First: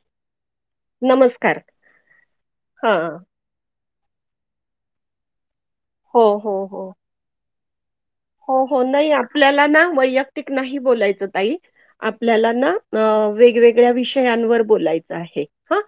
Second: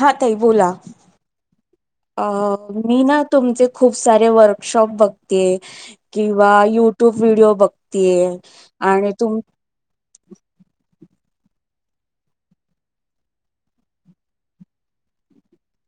हा तई बोला नमस्कार. अ मी हां. ना तुमचे खूप सारे वर्कशॉप बघते हो, किंवा हो, हो. युट्यूब व्हिडिओ बघते हो हो नाही आपल्याला ना वैयक्त तिक नाही बोलायचं ताई आपल्याला ना वेगवेगळ्या विषयांवर बोलायचं आहे आ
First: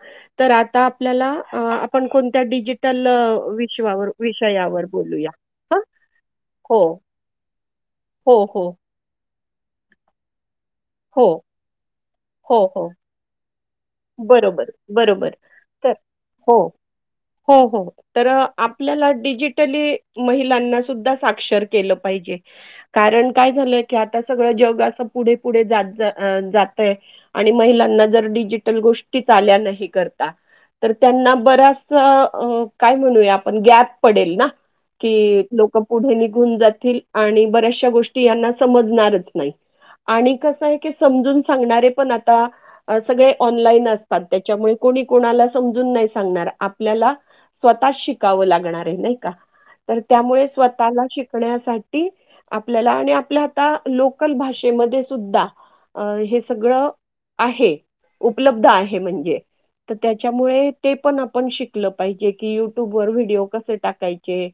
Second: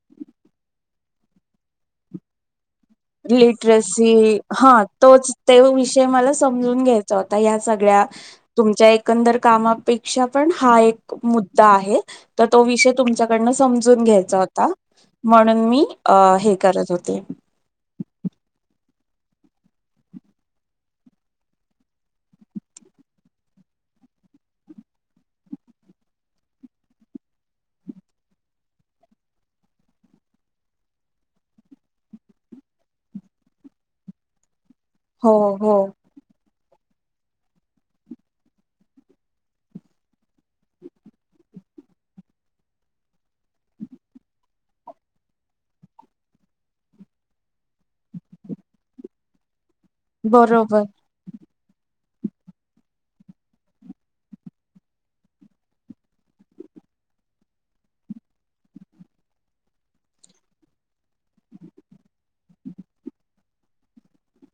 आपल्या आपण कोणत्या डिजीटल लिटरसी हा बोलूया. तोच ते हां. विषय मला हो. समजून घ्यायचा होता आता ह्या सगळ्या हो, हो. तुमच्या एकंदर कामापेक्षा पण हा एक हो. मुद्दा आहे तर तो हो, हो. विषय तुमच्याकडन समजून घ्यायचा होता बरोबर, बरोबर. म्हणून मी तर हे हो. करत होते हो, हो. तर आपल्याला डिजिटली महिलांना सुद्धा साक्षर केलं पाहिजे कारण काय झालंय की आता सगळ जग अस पुढे पुढे जातय आणि महिलांना जर डिजिटल गोष्टीच आल्या नाही करता तर त्यांना बराच काय म्हणूया आपण गॅप पडेल ना हो कि हो लोक पुढे निघून जातील आणि बऱ्याचशा गोष्टी यांना समजणारच नाही आणि कस आहे समजून सांगणारे पण आता सगळे ऑनलाईन असतात त्याच्यामुळे कोणी कोणाला समजून नाही सांगणार आपल्याला स्वतः शिकावं लागणार आहे नाही का तर त्यामुळे बरोबर स्वतःला शिकण्या आपल्याला आणि आपल्या आ लोकल भाषेमध्ये सुद्धा अ हे सगळं आहे उपलब्ध आहे म्हणजे तर त्याच्यामुळे ते पण आपण शिकलं पाहिजे की युट्यूब वर व्हिडिओ कसे टाकायचे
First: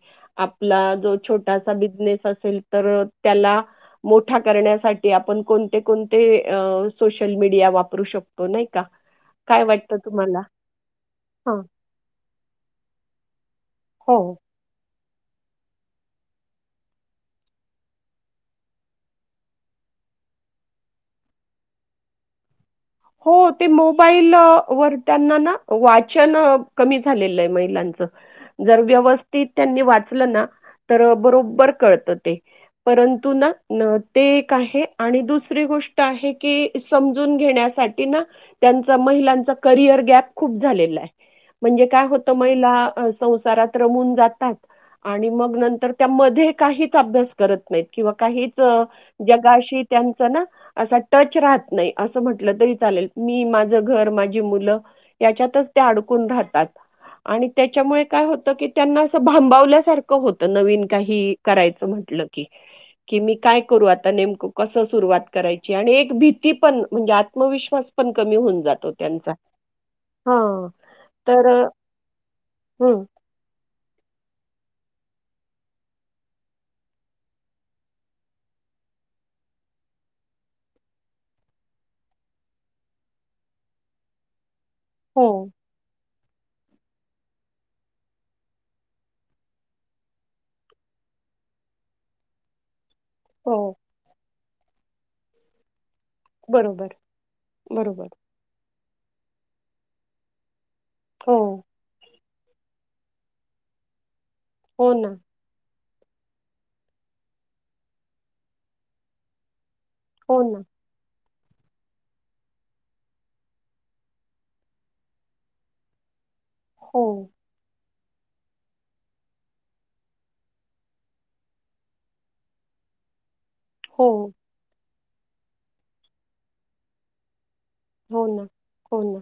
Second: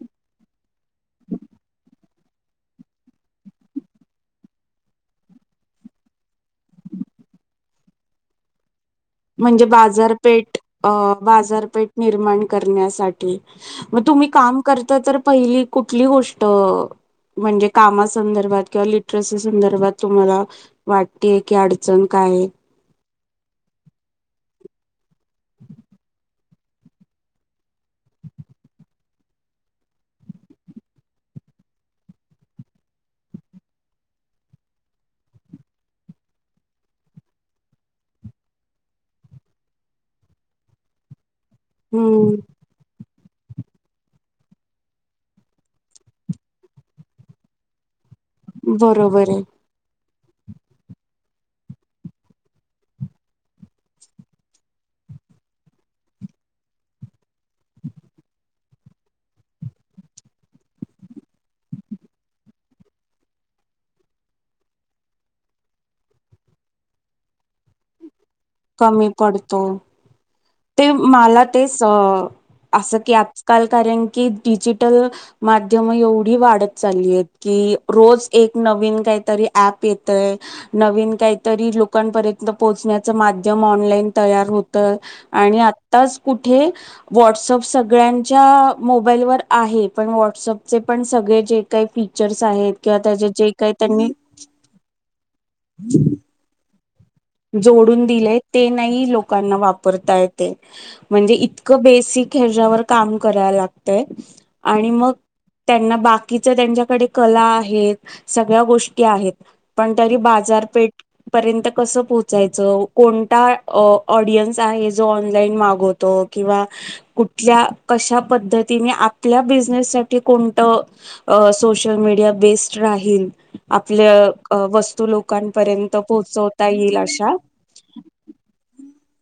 आपला जो छोटासा बिझनेस असेल तर त्या मोठा करण्यासाठी आपण कोणते कोणते सोशल मीडिया वापरू शकतो नाही का काय म्हणजे वाटतं तुम्हाला बाजारपेठ हां बाजारपेठ निर्माण करण्यासाठी मग हो तुम्ही काम करता तर पहिली कुठली गोष्ट म्हणजे कामा संदर्भात किं लिटरसी संदर्भात तुम्हाला वाटतेय की अडचण का नाही हो ते मोबाईल वर त्यांना ना वाचन कमी झालेलं आहे महिलांच जर व्यवस्थित त्यांनी वाचलं ना तर बरोबर कळतं ते परंतु ना ते एक आहे आणि दुसरी गोष्ट आहे की समजून घेण्या त्यासाठी ना त्यांचा महिलांचा करिअर गॅप खूप झालेले म्हणजे काय होतं हम्म महिला संसारात रमून जातात आणि मग नंतर त्या मध्ये काहीच अभ्यास करत नाही किंवा काहीच बरोबर आहे जगाशी त्यांच ना असा टच राहत नाही असं म्हण लं तरी चालेल मी माझं घर माझी मुलं याच्यातच ते अडकून राहतात आणि त्याच्यामुळे काय होत की त्यांना असं भांबवल्यासारखं होत नवीन काही करायचं म्हण मतल की की मी काय करू आता नेमक कस सुरुवात करायची आणि एक भीती पण म्हणजे आ आत्मविश्वास पण कमी होऊन जातो कमी त्यांचा पडतो हां. ते मला तर अ, तेच असं हं. की आजकाल कारण की डिजिटल माध्यम एवढी वाढत चालली आहेत की रोज एक नवीन काहीतरी ॲप येतय नवीन काहीतरी लोकांपर्यंत पोहोचण्याच माध्यम ऑनलाईन तयार होत हो, आणि आत्ताच कुठे व्हॉट्सअप सगळ्यांच्या मोबाईल व आहे पण वॉटसअप पण स सगळे जे काही फीचर्स आहेत किंवा त्याच्या जे हो. काही त्यांनी बरोबर जोडून बरोबर. दिले ते नाही लोकांना वापरता येत म्हणजे हो, इतकं बेसिक ह्याच्यावर काम करा लागतय आणि हो ना, मग त्यांना बाकीच त्यांच्याकडे कला आहेत सगळ्या गोष्टी आहेत पण तरी हो ना. बाजारपेठ पर्यंत कसं पोचायचं कोणता ऑडियन्स आहे जो ऑनलाईन मागवतो किंवा हो, कुठल्या कशा पद्धतीने आपल्या बिझनेस सा कोणत सोशल मडिया बेस्ड रा हो, आपल्या वस्तू लोकांपर्यंत पोहोचवता येईल अशा हो ना हो ना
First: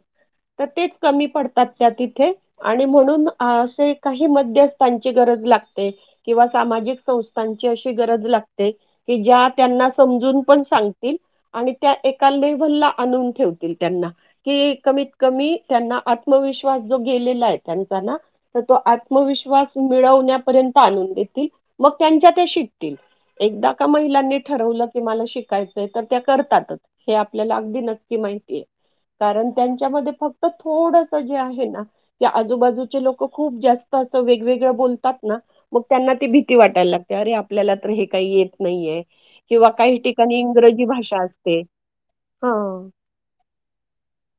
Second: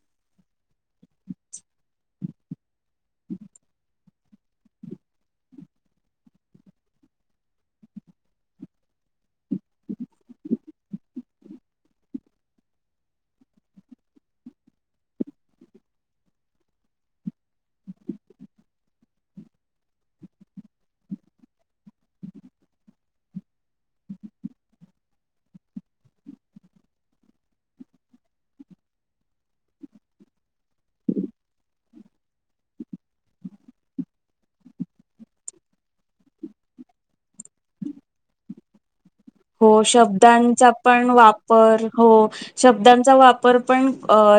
तर तेच कमी पडतात त्या तिथे आणि म्हणून असे काही मध्यस्थांची गरज लागते किंवा सामाजिक संस्थांची अशी गरज लागते की ज्या त्यांना समजून पण सांगतील आणि त्या एका लेवलला आणून ठेवतील क कमीत क त्यांना आत्मविश्वास जो गेला आहे त्यांचा ना त आत्मविश्वास मिळवण्यापर्यंत आणून देतील मग त्यांच्या ते शिकतील एकदा का महिलांनी ठरवलं की मला शिकायचंय तर त्या करतातच हे आपल्याला अगदी नकी माहि ते कारण त्यांच्यामध्ये फक्त थोडस जे आहे ना त्या आजूबाजूचे लोक खूप जास्त वेगवेगळ बोलतात ना मग त्यांना त भीती वाटायला लागते अरे आपल्याला तर हे काही येत नाहीय हो शब्दांचा पण असते. वापर हो हां. शब्दांचा वाप पण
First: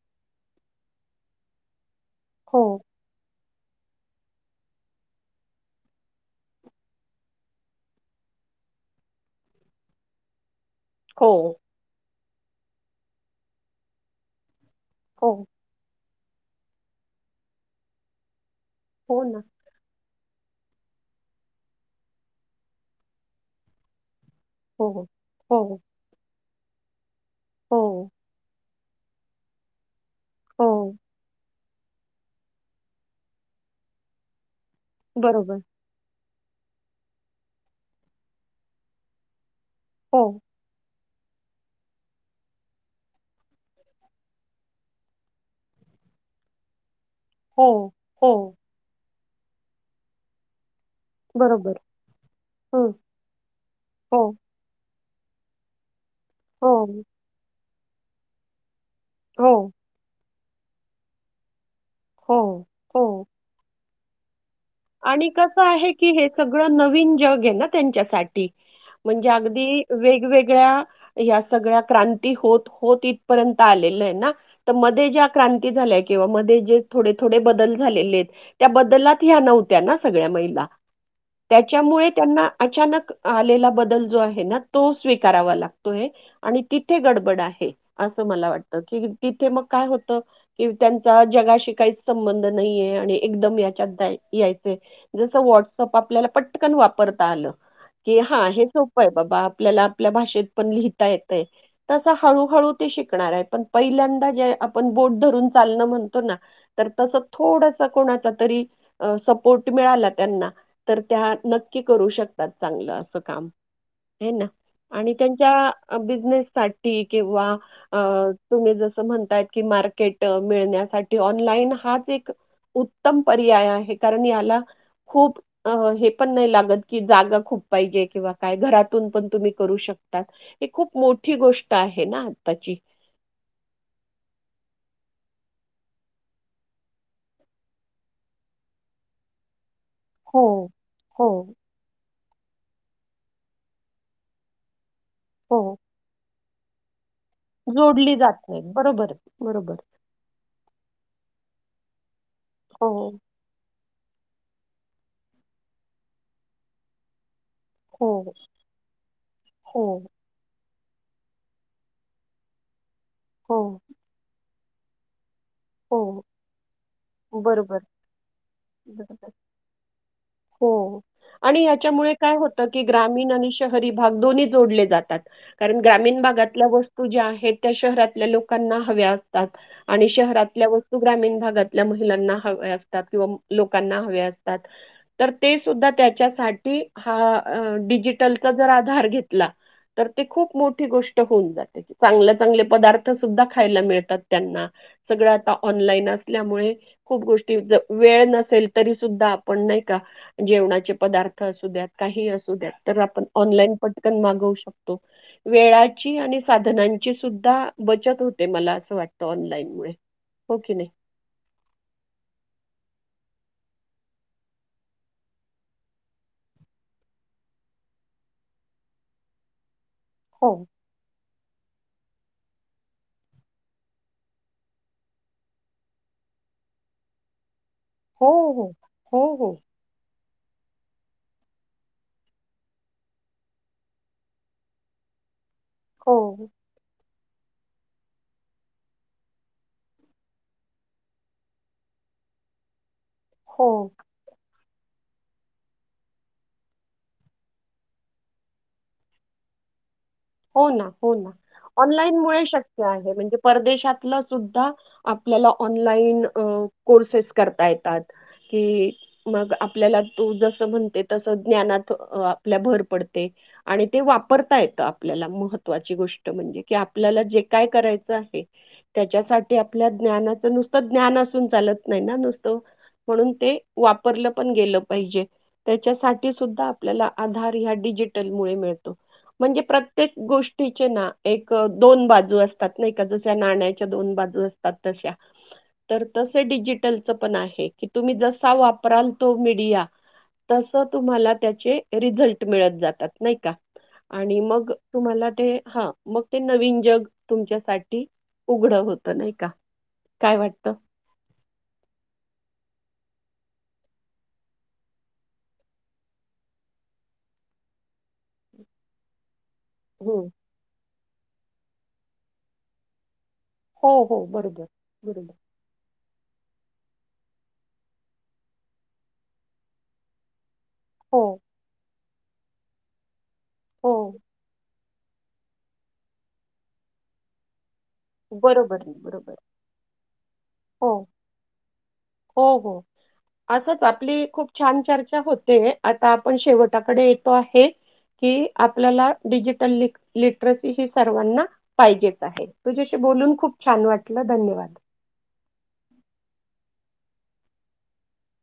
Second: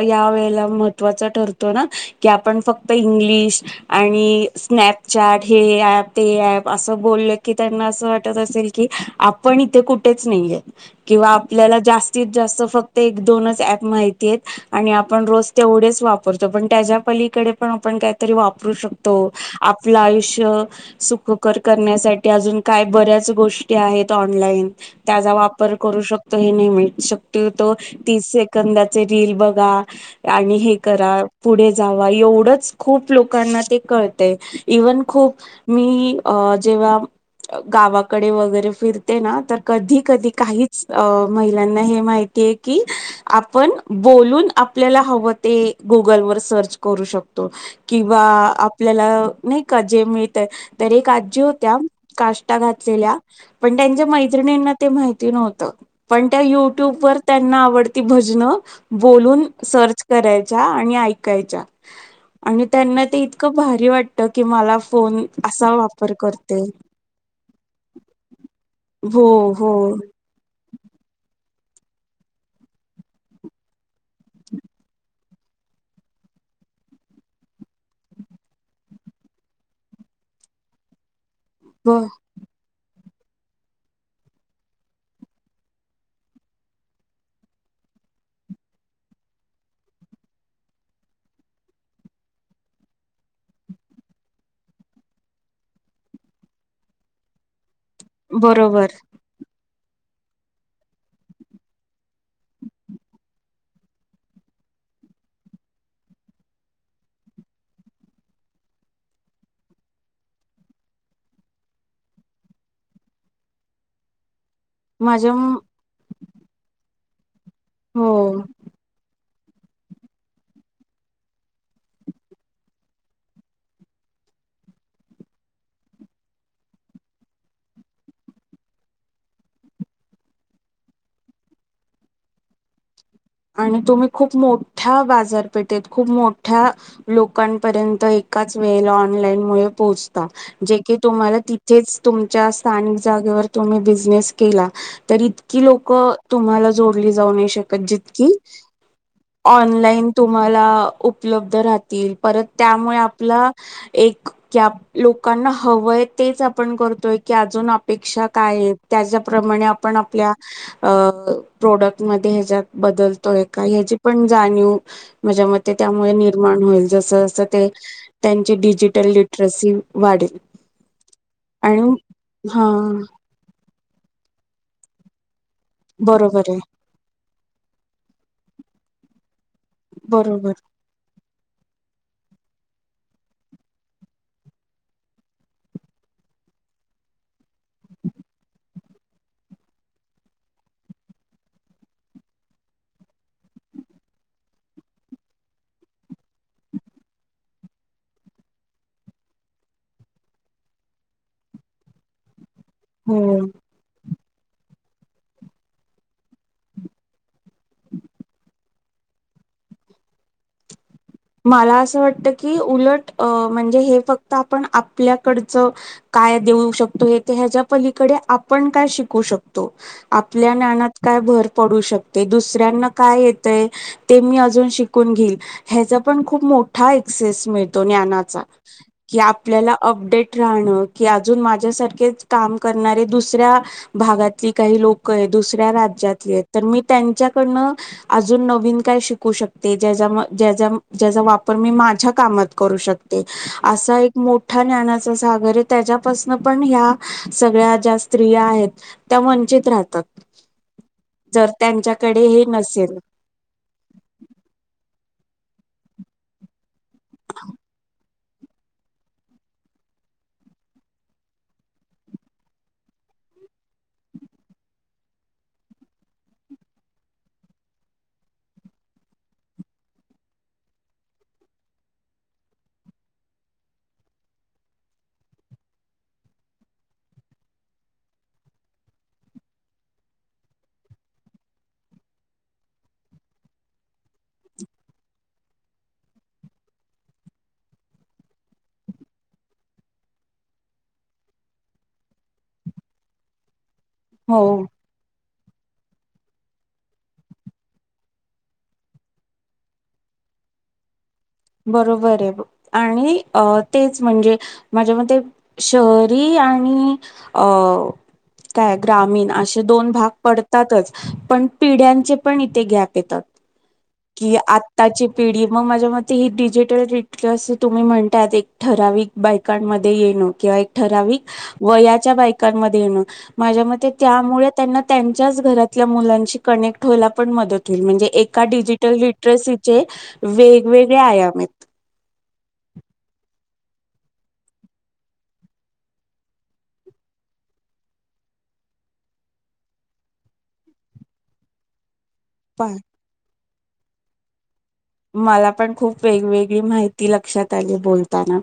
या वेळेला महत्वा ठरतो ना की आपण हो, फक्त इंग्लिश आणि स्नॅपचॅट हे ऍप ते ऍप असं बोललं की त्यांना असं वाटत असे क आपण ते कुठेच नाही किंवा हो, आपल्याला जास्तीत जास्त फक्त एक दोनच ऍप माहिती आणि आपण हो, रोज तेवढेच वापरतो पण त्याच्या पलीकडे पण आपण काहीतरी वाप वापरू शकतो हो ना. आपल आयुष्य सुखकर करण्यासाठी अजून काही गोष्ट आहेत हो, त्याचा वापर हो, करू शकतो हे नाही शक्यतो हो, तीस सेकंद रील बघा आणि हे हो. करा पुढे जावा एवढंच खूप लोकांना ते कळतय इव्हन खूप बरोबर. मी अ जेव्हा गावाकडे वगैरे फिरते ना तर कधी हो, कधी काहीच अ महिलांना हे माहितीय की आपण बोलून आपल्याला हवं ते गुगल वर सर्च करू शकतो हो, किंवा हो. आपल्याला नाही का जे मिळतय तरक आजी होत्या बरोबर. काष्टा हं. घातलेल्या पण त्यांच्या हो, मै मा पण त्या हो, युट्यूब व त्यांना आवड भजन बोलून हो, सर्च करायच्या आणि ऐकायच्या हो, आणि त्यांना ते हो. इतकं भारी वाटत की मला फोन आणि कस असा आहे की वापर हे करते. सगळं नवीन जग हे ना त्यांच्यासाठी हो म्हणजे हो आगदी वेगवेगळ्या ह्या सगळ्या क्रांती होत होत इथपर्यंत आलेल हे ना त मध्ये ज्या क्रांती झाल्या किंव्हा मध्ये जे थोडे थोडे बदल झालेले हेत त्या बदलात ह्या नव्हं त्या ना सगळ्या महिला ब त्याच्यामुळे त्यांना अचानक आलेला बदल जो आहे ना तो स्वीकारावा लागतोय आणि तिथे गडबड आहे अस मला वाटत की तिथे मग काय होत की त्यांचा जगाशी काहीच संबंध नाहीये आणि एकदम याच्यात जाय याय चय जस व्हॉट्सअँप आपल्याला पटकन वापरता आलं की हा हे बरोबर सोपं आहे बाबा आपल्याला आपल्या भाषेत पण लिहिता येतय तस हळू हळू ते शिकणार आहे पण पहिल्यांदा जे आपण बोट धरून चालन म्हणतो ना तर तसं थोडसं कोणाच्या तरी स पोट मिळाला त्यांना तर त्या नक्की करू शकतात चांगलं अस काम हे ना आणि माझ्या त्यांच्या बिजनेस साटी किंवा हो तुम्ही जस म्हणताय कि मार्केट मिळण्यासाठी ऑनलाईन हाच एक उत्तम पर्याय आहे कारण याला खूप हे पण नाही लागत की जागा खूप पाहिजे किंवा काय घरातून पण तुम्ही करू शक तात हे खूप मोठी गोष्ट आहे ना आताची आणि तुम्ही खूप मोठ्या बाजारपेठेत खूप मोठ्या लोकांपर्यंत एकाच वेळेला ऑनलाईन मूळे पोहचता हो, जे की हो, तुम्हाला तिचेच तुमच्या स्थान जागेवर तुम्ही बिझनेस केला तरी इतकी हो. लोक तुम्हाला जो डली जावू नाही शकतं जोडली जितकी जात नाही. बरोबर, बरोबर. ऑनलाईन तुम्हाला उपलब्ध राहतील परत हो, त्यामुळे आपलं एक की आप लोकांना हवंय तेच आपण करतोय की आजून अपेक्षा हो, काय आहे त्याज्याप्रमाणे हो, आपण आपल्या अ प्रोडक्ट मध्ये हेज्यात बदलतोय हो, काय हेची पण जाणीव माझ्या मते त्यामुळे हो. निर्माण होईल जसं जसं ते बरोबर, त्यांची डिजिटल बरोबर. लिटरसी वाढेल. हो आणि याच्यामुळे काय होत हा की ग्रामीण आणि श हरी भाग दोन्ही जोडले जातात. कारण ग्रामीण बरोबर आहे भागातल्या वस्तू ज्या आहेत त्या शहरातल्या लोकांना हव्या असतात आणि शहरात बरोबर तल्या वस्तू ग्रामीण भागातल्या मु लाना हव्या असतात किंव्हा लोकांना हव्या असतात तर ते सुद्धा त्याच्यासाठी हा डिजिटलचा जर आधार घेतला तर ते खूप मोठी गोष्ट होऊन जाते चांगल चांगले पदार्थ सुद्धा खायला मिळतात त्यांना सगळं आता ऑनलाईन असल्यामुळे खूप गोष्टी वेळ नसेल तरी सुद्धा आपण नाही का जेवणाचे पदार्थ असू द्यात काही असू द्यात तर आपण हो ऑनलाईन पट कण मागवू शकतो वेळाची आणि साधनांची सुद्धा बचत होते मला अस वा टत ऑनलाईन मुळे हो की नाही? मला असं वाटत की उलट म्हणजे हे फक्त आपण आपल्याकडचं काय देऊ शकतो हे ह्याच्या पलीकडे आपण काय शिकू शकतो आपल्या हो. ज्ञानात काय भर पडू शक ते दुसऱ्यांना काय येतय ते मी अजून शिकून घेईल ह्याच पण खूप मोठा एक्सेस मिळतो हो, ज्ञानाचा हो. की हो, हो. आपल्या अपडेट राहण की आजून माझ्यासारखेच काम करणारे दुसऱ्या भागातली काही लोक हेत दुसऱ्या हो, राज्यातले तर मी त्यांच्या कडन आजून नवीन काय शिकू शकते जेज्या म जेज्या म ज्येजा वापर मी माझ्या कामात करू शकते हो. आसा एक मो ठा ज्ञानाचा सागर आहे त्याच्यापासन पण ह्या सगळ्या ज्या स्त्रिया आहेत त्या वंचित राहतात. हो ना, हो ना, जर ऑनलाईन त्यांच्याकडे हे मुळे शक्य नसेल आहे म्हणजे परदेशातलं सुद्धा आपल्याला ऑनलाईन कोर्सेस करता येतात. कि मग आपल्याला तू जस म्हणते तस ज्ञानात आपल्या भर पडते. आणि ते वापरता येता. आपल्याला महत्वाची गोष्ट म्हणजे की आपल्याला जे काय करायचं आहे त्याच्यासाठी आपल्या ज्ञानाच नुसतं ज्ञान असून चालत नाही ना नुसतं. म्हणून ते वापरलं पण गेलं पाहिजे त्याच्यासाठी सुद्धा आपल्याला आधार ह्या डी जिटल मुळे मिळतो. म्हणजे प्र त्येक गोष्टीचे ना एक दोन बाजू असतात नाही का जस्या नाण्याच्या दोन बाजू असतात त श्या. तर तसे डिजिटलच पण आहे की तुम्ही जसा वापराल तो मीडया तस तुम्हाला त्याचे रिझल्ट मिळत जातात नाही का आणि हो मग तुम्हाला ते हा मग ते नवीन जग तुमच्यासाठी उघड होत नाही का काय वाटत? बरोबर आहे बघ आणि तेच म्हणजे माझ्या मते शहरी आणि अ काय ग्रामीण असे दोन भाग हम्म. पडतातच पण पिढ्यांचे पण इथे गॅप येतात हो हो की बरोबर आताची बरोबर पिढी मग माझ्या मते ती डिजिटल [unintelligible] जस तुम्ही म्हणताात एक ठराविक बायकांमध्ये येणं किंवा एक हो ठरावीक वयाच्या बायकांमध्ये येण माझ्या मते हो त्यामुळे त्यांना त्यांच्याच घरातल्या मुलांशी कनेक्ट हो्यला पण मदत [unintelligible] म्हणजे एका बरोबर डिजिटल बरोबर लिट्रसीचे हो वेगवेगळे [unintelligible] हो हो. असंच आपली खूप छान चर्चा होते आता आपण शेवटाकडे येतो आहे. कि आपल्याला डिजिटल लिट लिट्रसी ही सर्वांना पाहिजेच. तुझ्याशी बोलून खूप छान वाटलं धन्यवाद. मला पण खूप वेगवेगळी माहिती लक्षात आली बोलताना.